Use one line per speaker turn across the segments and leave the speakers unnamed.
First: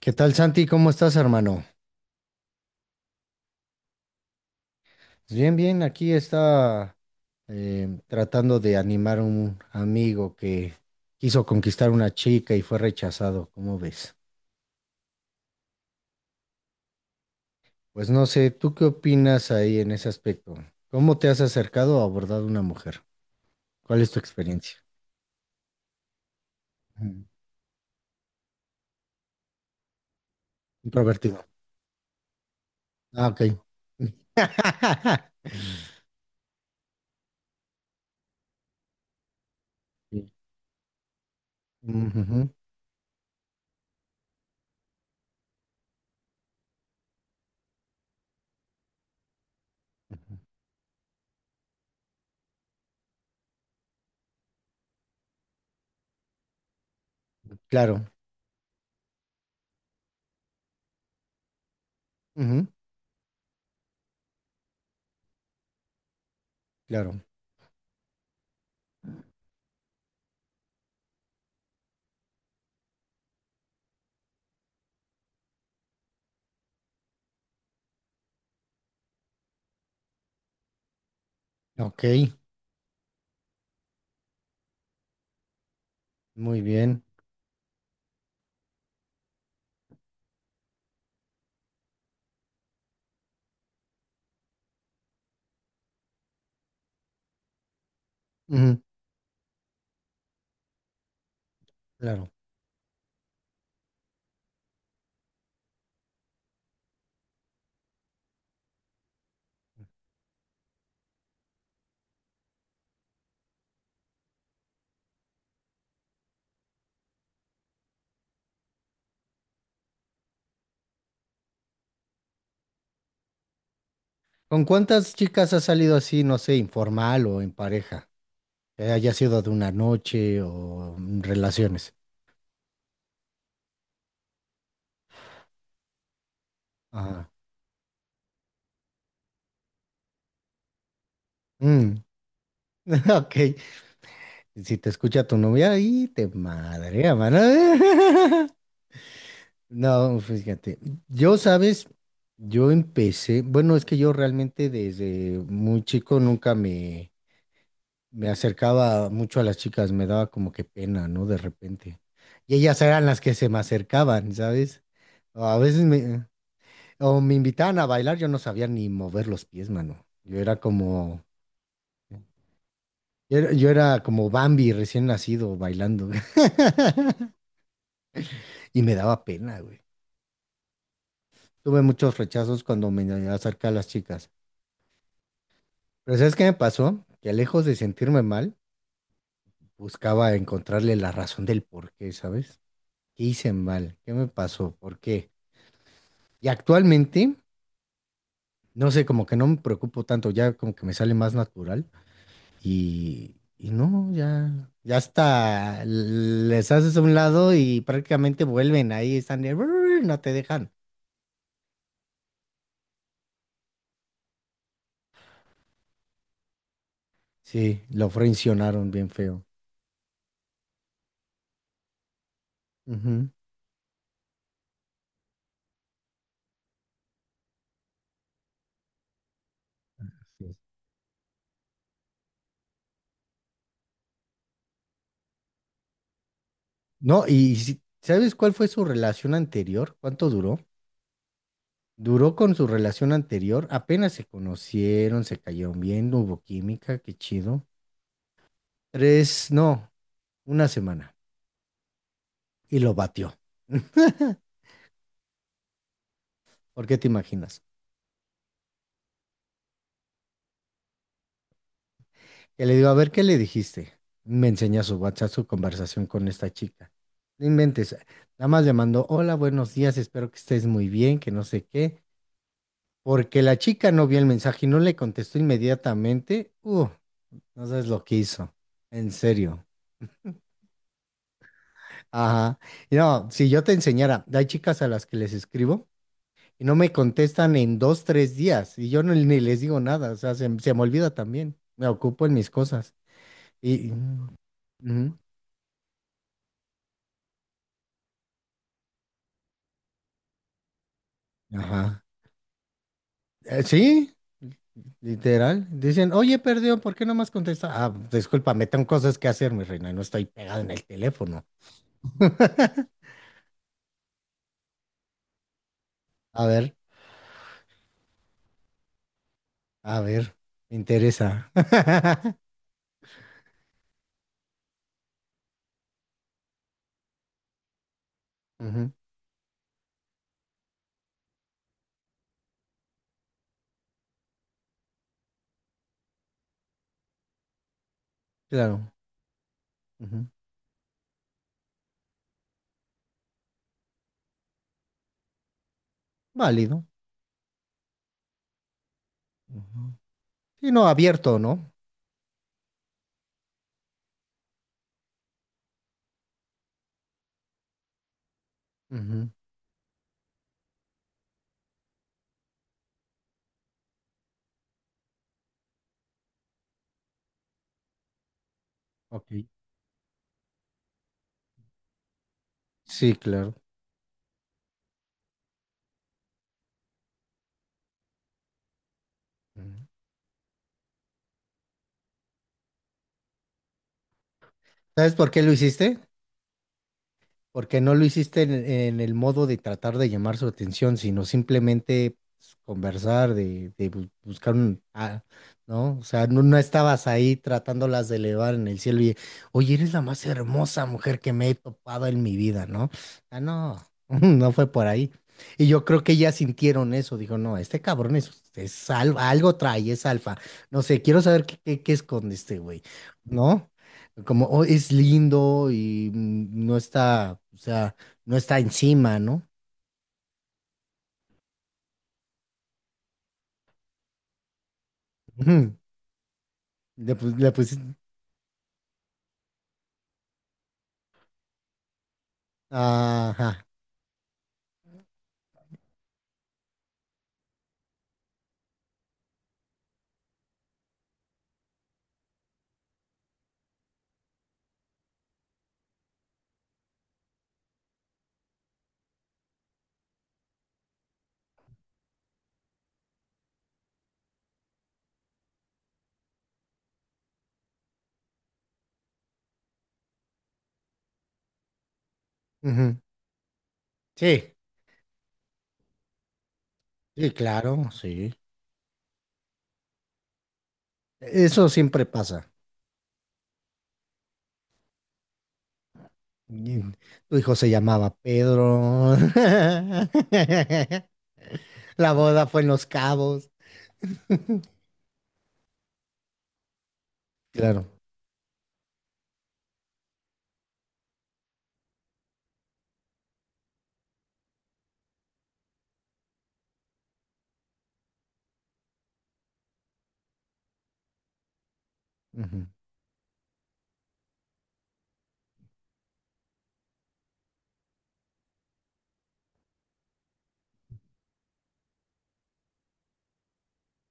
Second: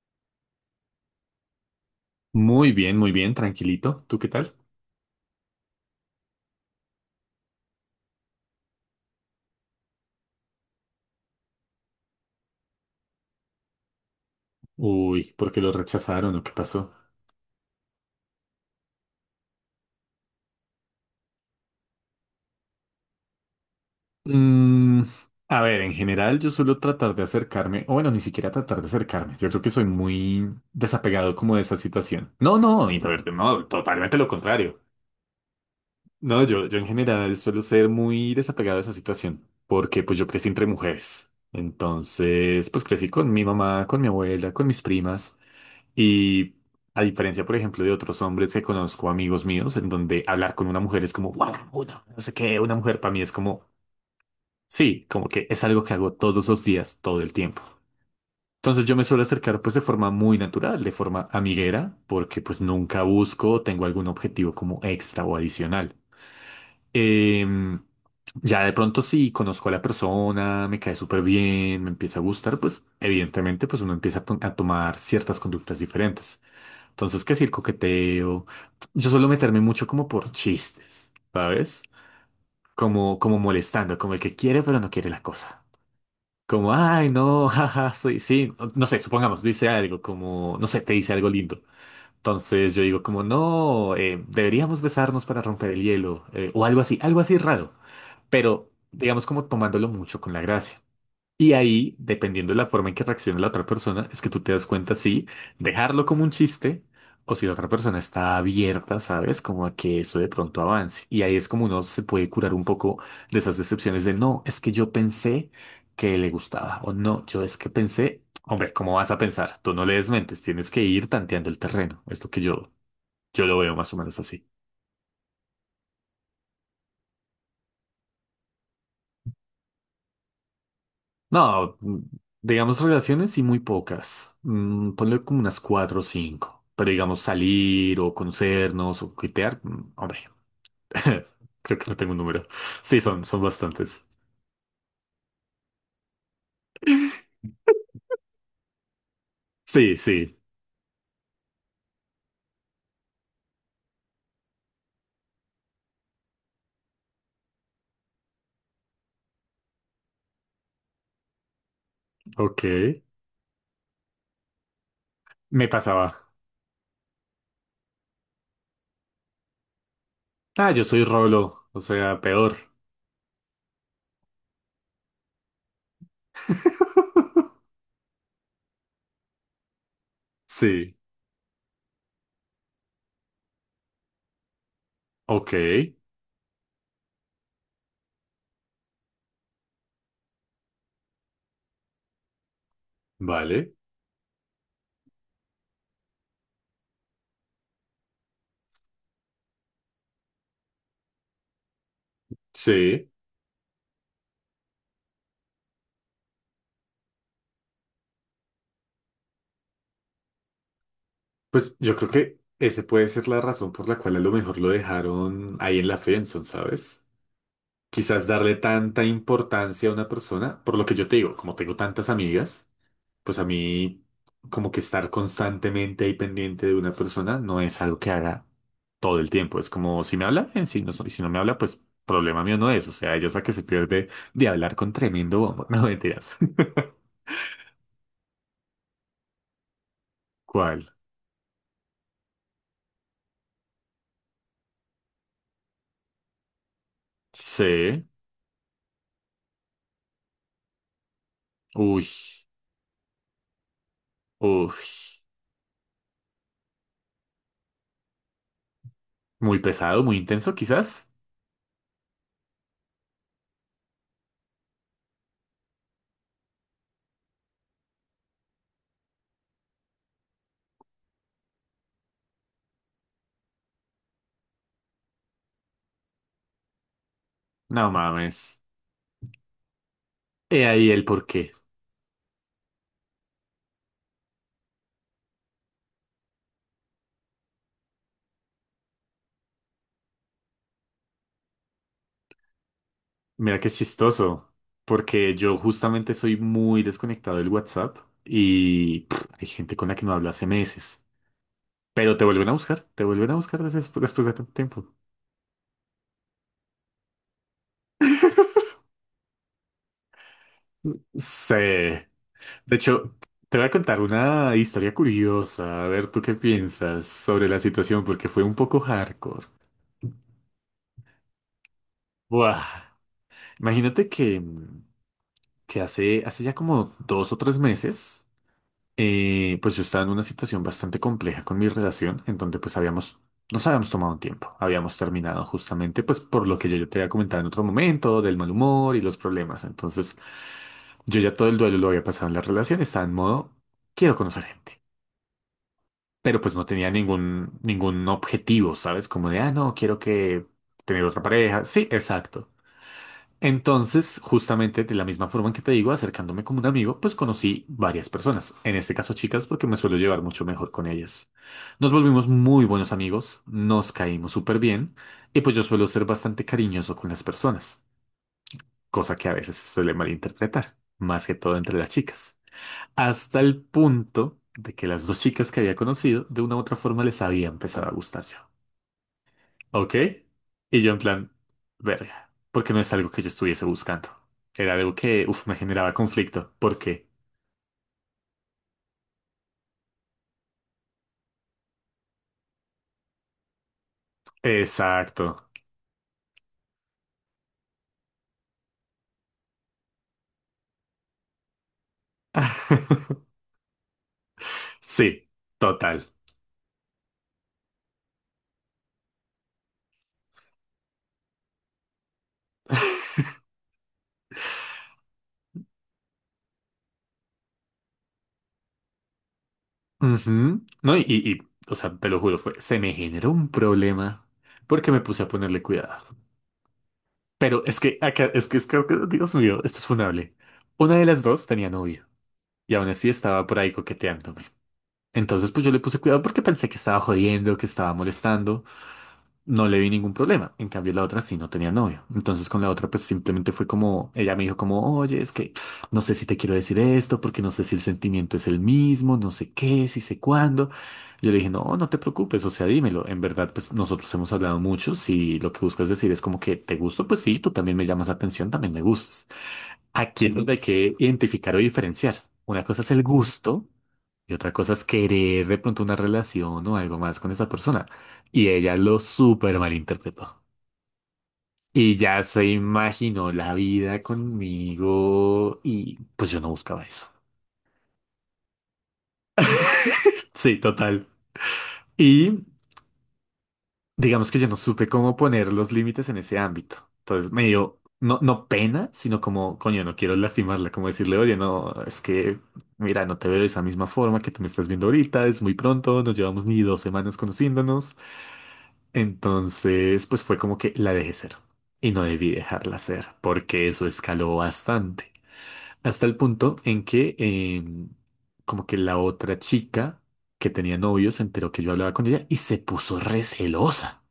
¿Qué tal, Santi? ¿Cómo estás, hermano?
Muy bien, tranquilito. ¿Tú qué tal?
Bien, bien, aquí está tratando de animar a un amigo que quiso conquistar una chica y fue rechazado, ¿cómo ves?
Uy, ¿por qué lo rechazaron o qué pasó?
Pues no sé, ¿tú qué opinas ahí en ese aspecto? ¿Cómo te has acercado o abordado a una mujer? ¿Cuál es tu experiencia?
Mm, a ver, en general yo suelo tratar de
Ujú.
acercarme, o bueno, ni siquiera tratar de acercarme. Yo creo que soy muy desapegado
Introvertido.
como de esa situación. No, no,
Ah,
introvertido,
ok.
no, totalmente lo contrario. No, yo en general suelo ser muy desapegado de esa situación, porque pues yo
Sí.
crecí entre mujeres.
Ujujú.
Entonces, pues crecí con mi mamá, con mi abuela, con mis primas. Y a diferencia, por ejemplo, de otros hombres que conozco, amigos míos, en donde hablar con una mujer es como, wow, no sé qué, una mujer para mí es como, sí, como que es algo que hago todos los días, todo el tiempo.
Claro,
Entonces yo me suelo acercar pues de forma muy natural, de forma amiguera, porque pues
ujú,
nunca busco, o tengo algún objetivo como extra o adicional.
claro.
Em, ya de pronto si conozco a la persona, me cae súper bien, me empieza a gustar, pues evidentemente pues uno empieza a tomar ciertas conductas diferentes. Entonces, ¿qué es el coqueteo? Yo suelo meterme mucho como por chistes, ¿sabes?
Ok,
Como, como molestando, como el que quiere pero no quiere la cosa.
muy
Como,
bien.
ay, no, jaja, soy, sí, no, no sé, supongamos, dice algo, como, no sé, te dice algo lindo. Entonces yo digo como, no, deberíamos besarnos para romper el hielo, o algo así raro, pero
Ujú,
digamos como tomándolo mucho con la gracia. Y ahí,
claro.
dependiendo de la forma en que reaccione la otra persona, es que tú te das cuenta si dejarlo como un chiste o si la otra persona está abierta, ¿sabes? Como a que eso de pronto avance. Y ahí es como uno se puede curar un poco de esas decepciones de no, es que yo pensé que le gustaba o no, yo es que pensé, hombre, ¿cómo vas a pensar? Tú no le desmentes, tienes que ir tanteando el terreno. Es lo que yo lo veo más o menos así.
¿Con cuántas chicas has salido así, no sé, informal o en pareja? Que haya sido de una noche o mm,
No,
relaciones.
digamos relaciones y muy pocas. Ponle como unas 4 o 5. Pero digamos
Ajá.
salir o conocernos o coquetear, hombre, creo que
Mm.
no tengo un número. Sí, son,
Ok.
son bastantes.
Si te escucha tu novia, ahí te madrea, mano.
Sí,
No,
sí,
fíjate. Yo, sabes, yo empecé. Bueno, es que yo realmente desde muy chico nunca me acercaba mucho a las chicas. Me daba como que pena, ¿no? De repente. Y
ok.
ellas eran las que se me acercaban, ¿sabes? A
Me
veces
pasaba.
o me invitaban a bailar, yo no sabía ni mover los pies, mano. Yo era
Ah, yo soy
como,
Rolo, o sea, peor.
yo era como Bambi recién nacido bailando. Y me daba pena, güey.
Sí,
Tuve muchos rechazos cuando me acerqué a las chicas.
ok,
Pero ¿sabes qué me pasó? Que lejos de sentirme mal, buscaba encontrarle la razón del por qué, ¿sabes? ¿Qué hice
vale,
mal? ¿Qué me pasó? ¿Por qué? Y actualmente, no sé, como que no me preocupo tanto, ya como que me sale más natural.
sí.
Y no, ya, ya hasta les haces a un lado y prácticamente vuelven ahí, están de, "Brr", no te dejan.
Pues yo creo que ese puede ser la razón por la cual a lo mejor lo dejaron ahí en la friendzone, ¿sabes?
Sí, lo
Quizás darle
frencionaron
tanta
bien feo.
importancia a una persona, por lo que yo te digo, como tengo tantas amigas,
Ujú.
pues a mí como que estar constantemente ahí pendiente de una persona no es algo que haga todo el tiempo. Es como si me habla,
Así es.
bien, si no, si no me habla, pues problema mío no es. O sea, ella es la que se pierde de hablar con tremendo bombo. No mentiras.
No, y ¿sabes cuál fue su relación anterior? ¿Cuánto duró?
¿Cuál?
Duró con su relación anterior, apenas se conocieron, se cayeron bien, no hubo química, qué chido.
Sí.
Tres, no, una semana.
Uy.
Y lo batió.
Uy.
¿Por qué te imaginas?
Muy pesado, muy intenso, quizás.
Que le digo, a ver, ¿qué le dijiste? Me enseña su WhatsApp, su conversación con esta chica. No inventes. Nada más le mandó, hola, buenos días, espero que estés muy bien, que no sé qué. Porque la chica no vio el mensaje y no le contestó inmediatamente. No sabes
No
lo que hizo.
mames.
En serio.
He ahí el porqué.
Ajá. No, si yo te enseñara, hay chicas a las que les escribo y no me contestan en dos, tres días y yo ni les digo nada. O sea, se me olvida también. Me ocupo en mis cosas.
Mira qué
Y.
chistoso,
Ujú.
porque yo justamente soy muy desconectado del WhatsApp y pff, hay gente con la que no hablo hace meses.
Ajá.
Pero te vuelven a buscar, te vuelven a buscar
Sí,
después de tanto tiempo.
literal. Dicen, oye, perdió, ¿por qué no me has contestado? Ah, discúlpame, tengo cosas que hacer, mi reina, y no estoy pegado en el teléfono.
Sí. De hecho, te voy a contar una historia curiosa, a ver tú qué
A ver,
piensas sobre la situación, porque fue un poco hardcore.
a ver, me interesa.
Buah. Imagínate que, hace ya como 2 o 3 meses.
Ujú,
Pues yo estaba en una situación bastante compleja con mi relación, en donde pues nos habíamos tomado un tiempo, habíamos terminado justamente pues por lo que yo te había comentado en otro momento, del mal
claro.
humor y los problemas. Entonces,
Ujú,
yo ya todo el duelo lo había pasado en la relación, estaba en modo, quiero conocer gente, pero pues no
válido.
tenía ningún objetivo, ¿sabes? Como de, ah, no,
Ujú.
quiero que
Sí, no,
tener otra
abierto,
pareja.
¿no?
Sí, exacto. Entonces, justamente de la misma forma en que te digo, acercándome como un amigo, pues conocí varias personas, en este caso
Ujú,
chicas, porque me suelo llevar mucho mejor con ellas. Nos volvimos muy buenos amigos, nos caímos súper bien, y pues yo suelo ser bastante cariñoso con las personas, cosa que
ok.
a veces se suele malinterpretar, más que todo entre las chicas.
Sí,
Hasta
claro.
el punto de que las dos chicas que había conocido, de una u otra forma les había empezado a gustar yo.
Ujú.
Ok. Y yo en plan, verga, porque no es algo que yo estuviese buscando. Era algo
¿Sabes
que,
por qué
uff,
lo
me generaba
hiciste?
conflicto. ¿Por qué?
Porque no lo hiciste en el modo de tratar de llamar su atención, sino simplemente pues, conversar, buscar un ah,
Exacto.
¿no? O sea, no, no estabas ahí tratándolas de elevar en el cielo y, oye, eres la más hermosa mujer que me he topado en mi vida, ¿no? Ah, no, no fue por ahí.
Sí,
Y yo creo
total.
que ellas sintieron eso, dijo, no, este cabrón es alfa, algo trae, es alfa. No sé, quiero saber qué esconde este güey, ¿no? Como "Oh, es lindo y mm, no está, o sea, no está encima, ¿no?
Ujú. No, o sea, te lo juro, fue, se me generó un problema porque me puse a ponerle
Ujú.
cuidado.
Le
Pero es
pusiste.
que, acá, es que, Dios mío, esto es funable. Una de las dos tenía novio y aún así estaba por
Ajá.
ahí coqueteándome. Entonces, pues yo le puse cuidado porque pensé que estaba jodiendo, que estaba molestando. No le vi ningún problema. En cambio, la otra sí no tenía novio. Entonces con la otra pues simplemente fue como, ella me dijo como, oye, es que no sé si te quiero decir esto, porque no sé si el sentimiento es el mismo, no sé qué, si sé cuándo. Yo le dije, no, no te preocupes, o sea, dímelo. En verdad, pues nosotros hemos hablado mucho. Si lo que buscas decir es como que te gusto, pues sí, tú también me llamas la atención, también me gustas. Aquí es donde hay que identificar o diferenciar. Una cosa es
Ujú.
el gusto. Y
Sí,
otra cosa es querer de pronto una relación o algo más
sí,
con esa persona.
claro, sí.
Y ella lo súper malinterpretó.
Eso
Y
siempre
ya se
pasa.
imaginó la vida conmigo y pues yo no
Y
buscaba eso.
tu hijo se llamaba Pedro.
Sí, total.
La
Y
boda fue en Los Cabos.
digamos que yo no supe cómo poner los límites en ese ámbito. Entonces me dio
Claro.
no, no pena, sino como, coño, no quiero lastimarla, como decirle, oye, no, es que, mira, no te veo de esa misma forma que tú me estás viendo ahorita, es muy pronto, nos llevamos ni 2 semanas conociéndonos. Entonces, pues fue como que la dejé ser. Y no debí dejarla ser, porque eso escaló bastante. Hasta el punto en que em, como que la otra chica que tenía novio se enteró que yo hablaba con ella y se puso recelosa.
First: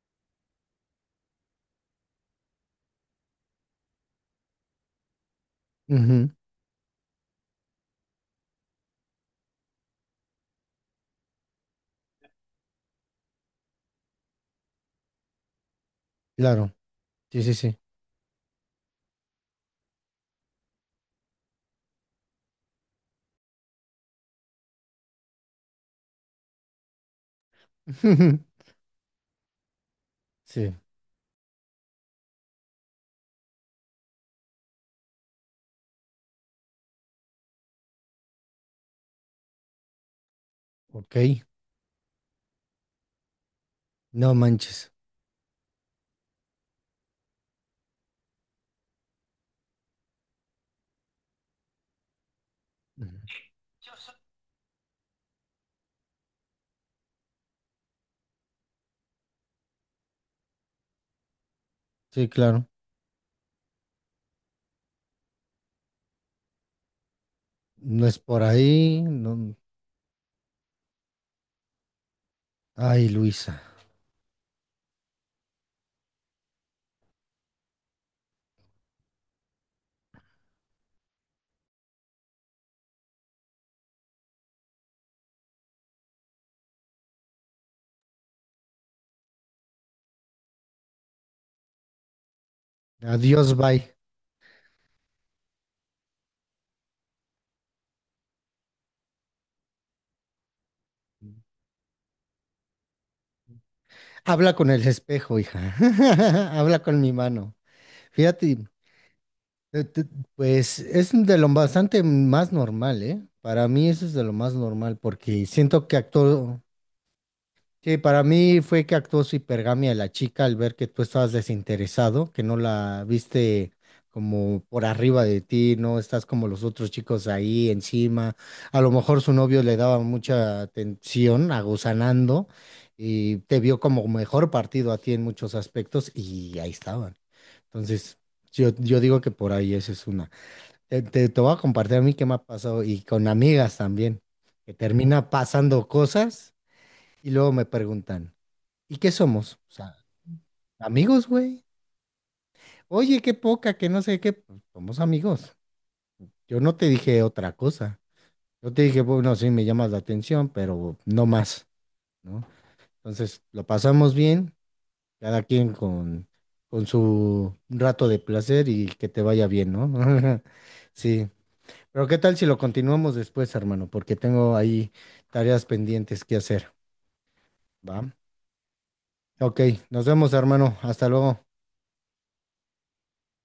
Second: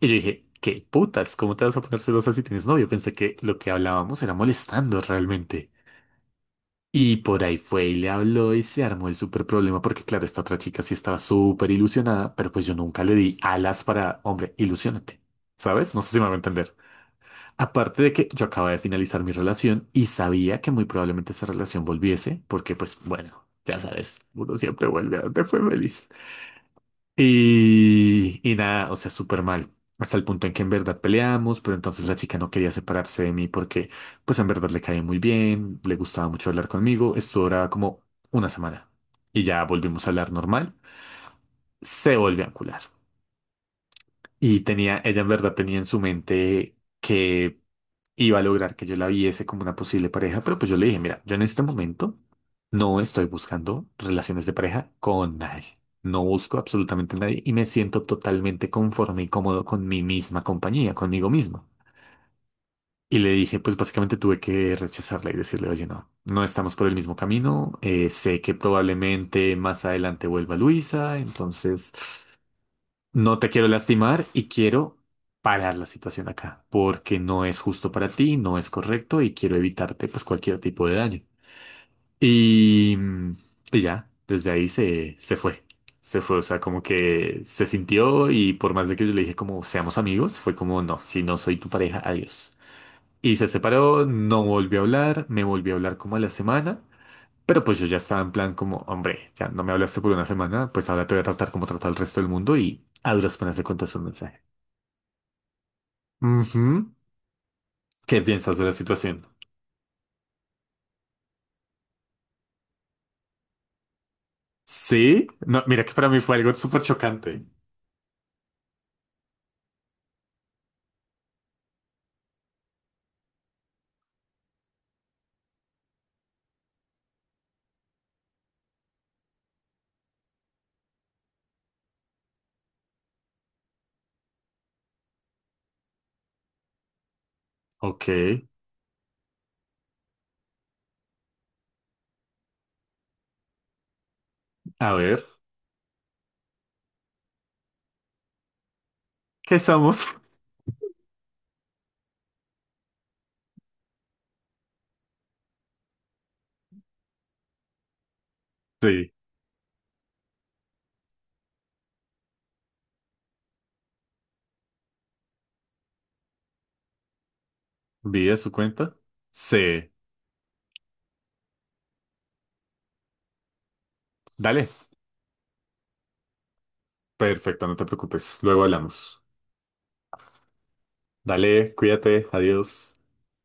Y yo dije, ¿qué putas? ¿Cómo te vas a poner celosa si tienes novio? Pensé que lo que hablábamos era molestando realmente.
Ujú, ujú,
Y por ahí fue y le habló y se armó el súper problema porque claro, esta otra chica sí estaba súper ilusionada, pero pues yo nunca le di alas para, hombre, ilusiónate, ¿sabes? No sé si me va a
claro.
entender.
Sí, sí, sí.
Aparte de que yo acababa de finalizar mi relación y sabía que muy probablemente esa relación volviese porque pues bueno, ya sabes, uno siempre vuelve a donde fue feliz. Y nada, o sea, súper mal. Hasta el punto en que en
Sí,
verdad peleamos, pero entonces la chica no quería separarse de mí porque, pues en verdad le caía muy bien, le gustaba mucho hablar conmigo. Esto duraba como una semana. Y ya volvimos a hablar normal.
ok.
Se volvió a encular.
No
Y
manches.
tenía, ella en verdad tenía en su mente que iba a lograr que yo la viese como una posible pareja, pero pues yo le dije, mira, yo en este momento no
Ujú.
estoy buscando relaciones de pareja con nadie. No busco absolutamente a nadie y me siento totalmente conforme y cómodo con mi misma compañía, conmigo mismo.
Sí, claro.
Y le dije, pues básicamente tuve que rechazarla y decirle, oye, no, no estamos por el mismo camino.
No es
Sé
por
que
ahí. No.
probablemente más adelante vuelva Luisa, entonces
Ay,
no te
Luisa.
quiero lastimar y quiero parar la situación acá, porque no es justo para ti, no es correcto y quiero evitarte pues cualquier tipo de daño. Y, y ya, desde ahí se fue. Se fue, o sea, como que se sintió y por más de que yo le dije como seamos amigos, fue como no, si no soy tu pareja, adiós. Y se
Adiós, bye.
separó, no volvió a hablar, me volvió a hablar como a la semana, pero pues yo ya estaba en plan como, hombre, ya no me hablaste por una semana, pues ahora te voy a tratar como trata el resto del mundo y a duras penas le contaste un mensaje.
Habla con el espejo, hija. Habla
Ujú.
con mi mano.
¿Qué
Fíjate,
piensas de la situación?
eh, te- pues es de lo bastante más normal, ¿eh? Para mí eso es de lo más normal
Sí,
porque
no, mira
siento
que
que
para mí fue algo
actúo,
súper chocante.
sí, para mí fue que actuó su hipergamia la chica al ver que tú estabas desinteresado, que no la viste como por arriba de ti, no estás como los otros chicos ahí encima. A lo mejor su novio le daba mucha atención, aguzanando, y te vio como mejor partido a ti en muchos aspectos y ahí estaban.
Ok,
Entonces, yo digo que por ahí esa es una. Te voy a compartir a mí qué me ha pasado y con amigas también, que
a ver,
termina pasando cosas y luego me preguntan. ¿Y qué somos?
¿qué
O sea,
somos?
amigos, güey. Oye, qué poca, que no sé qué. Pues, somos amigos. Yo no te dije otra cosa. Yo te dije,
Sí,
bueno, sí, me llamas la atención, pero no más, ¿no? Entonces, lo pasamos bien, cada quien con su rato de
vi de su
placer y
cuenta.
que te vaya bien,
Sí,
¿no? Sí. Pero ¿qué tal si lo continuamos después, hermano? Porque tengo
dale,
ahí tareas pendientes que hacer,
perfecto, no te
¿va?
preocupes, luego hablamos.
Ok, nos vemos, hermano. Hasta luego.
Dale, cuídate, adiós.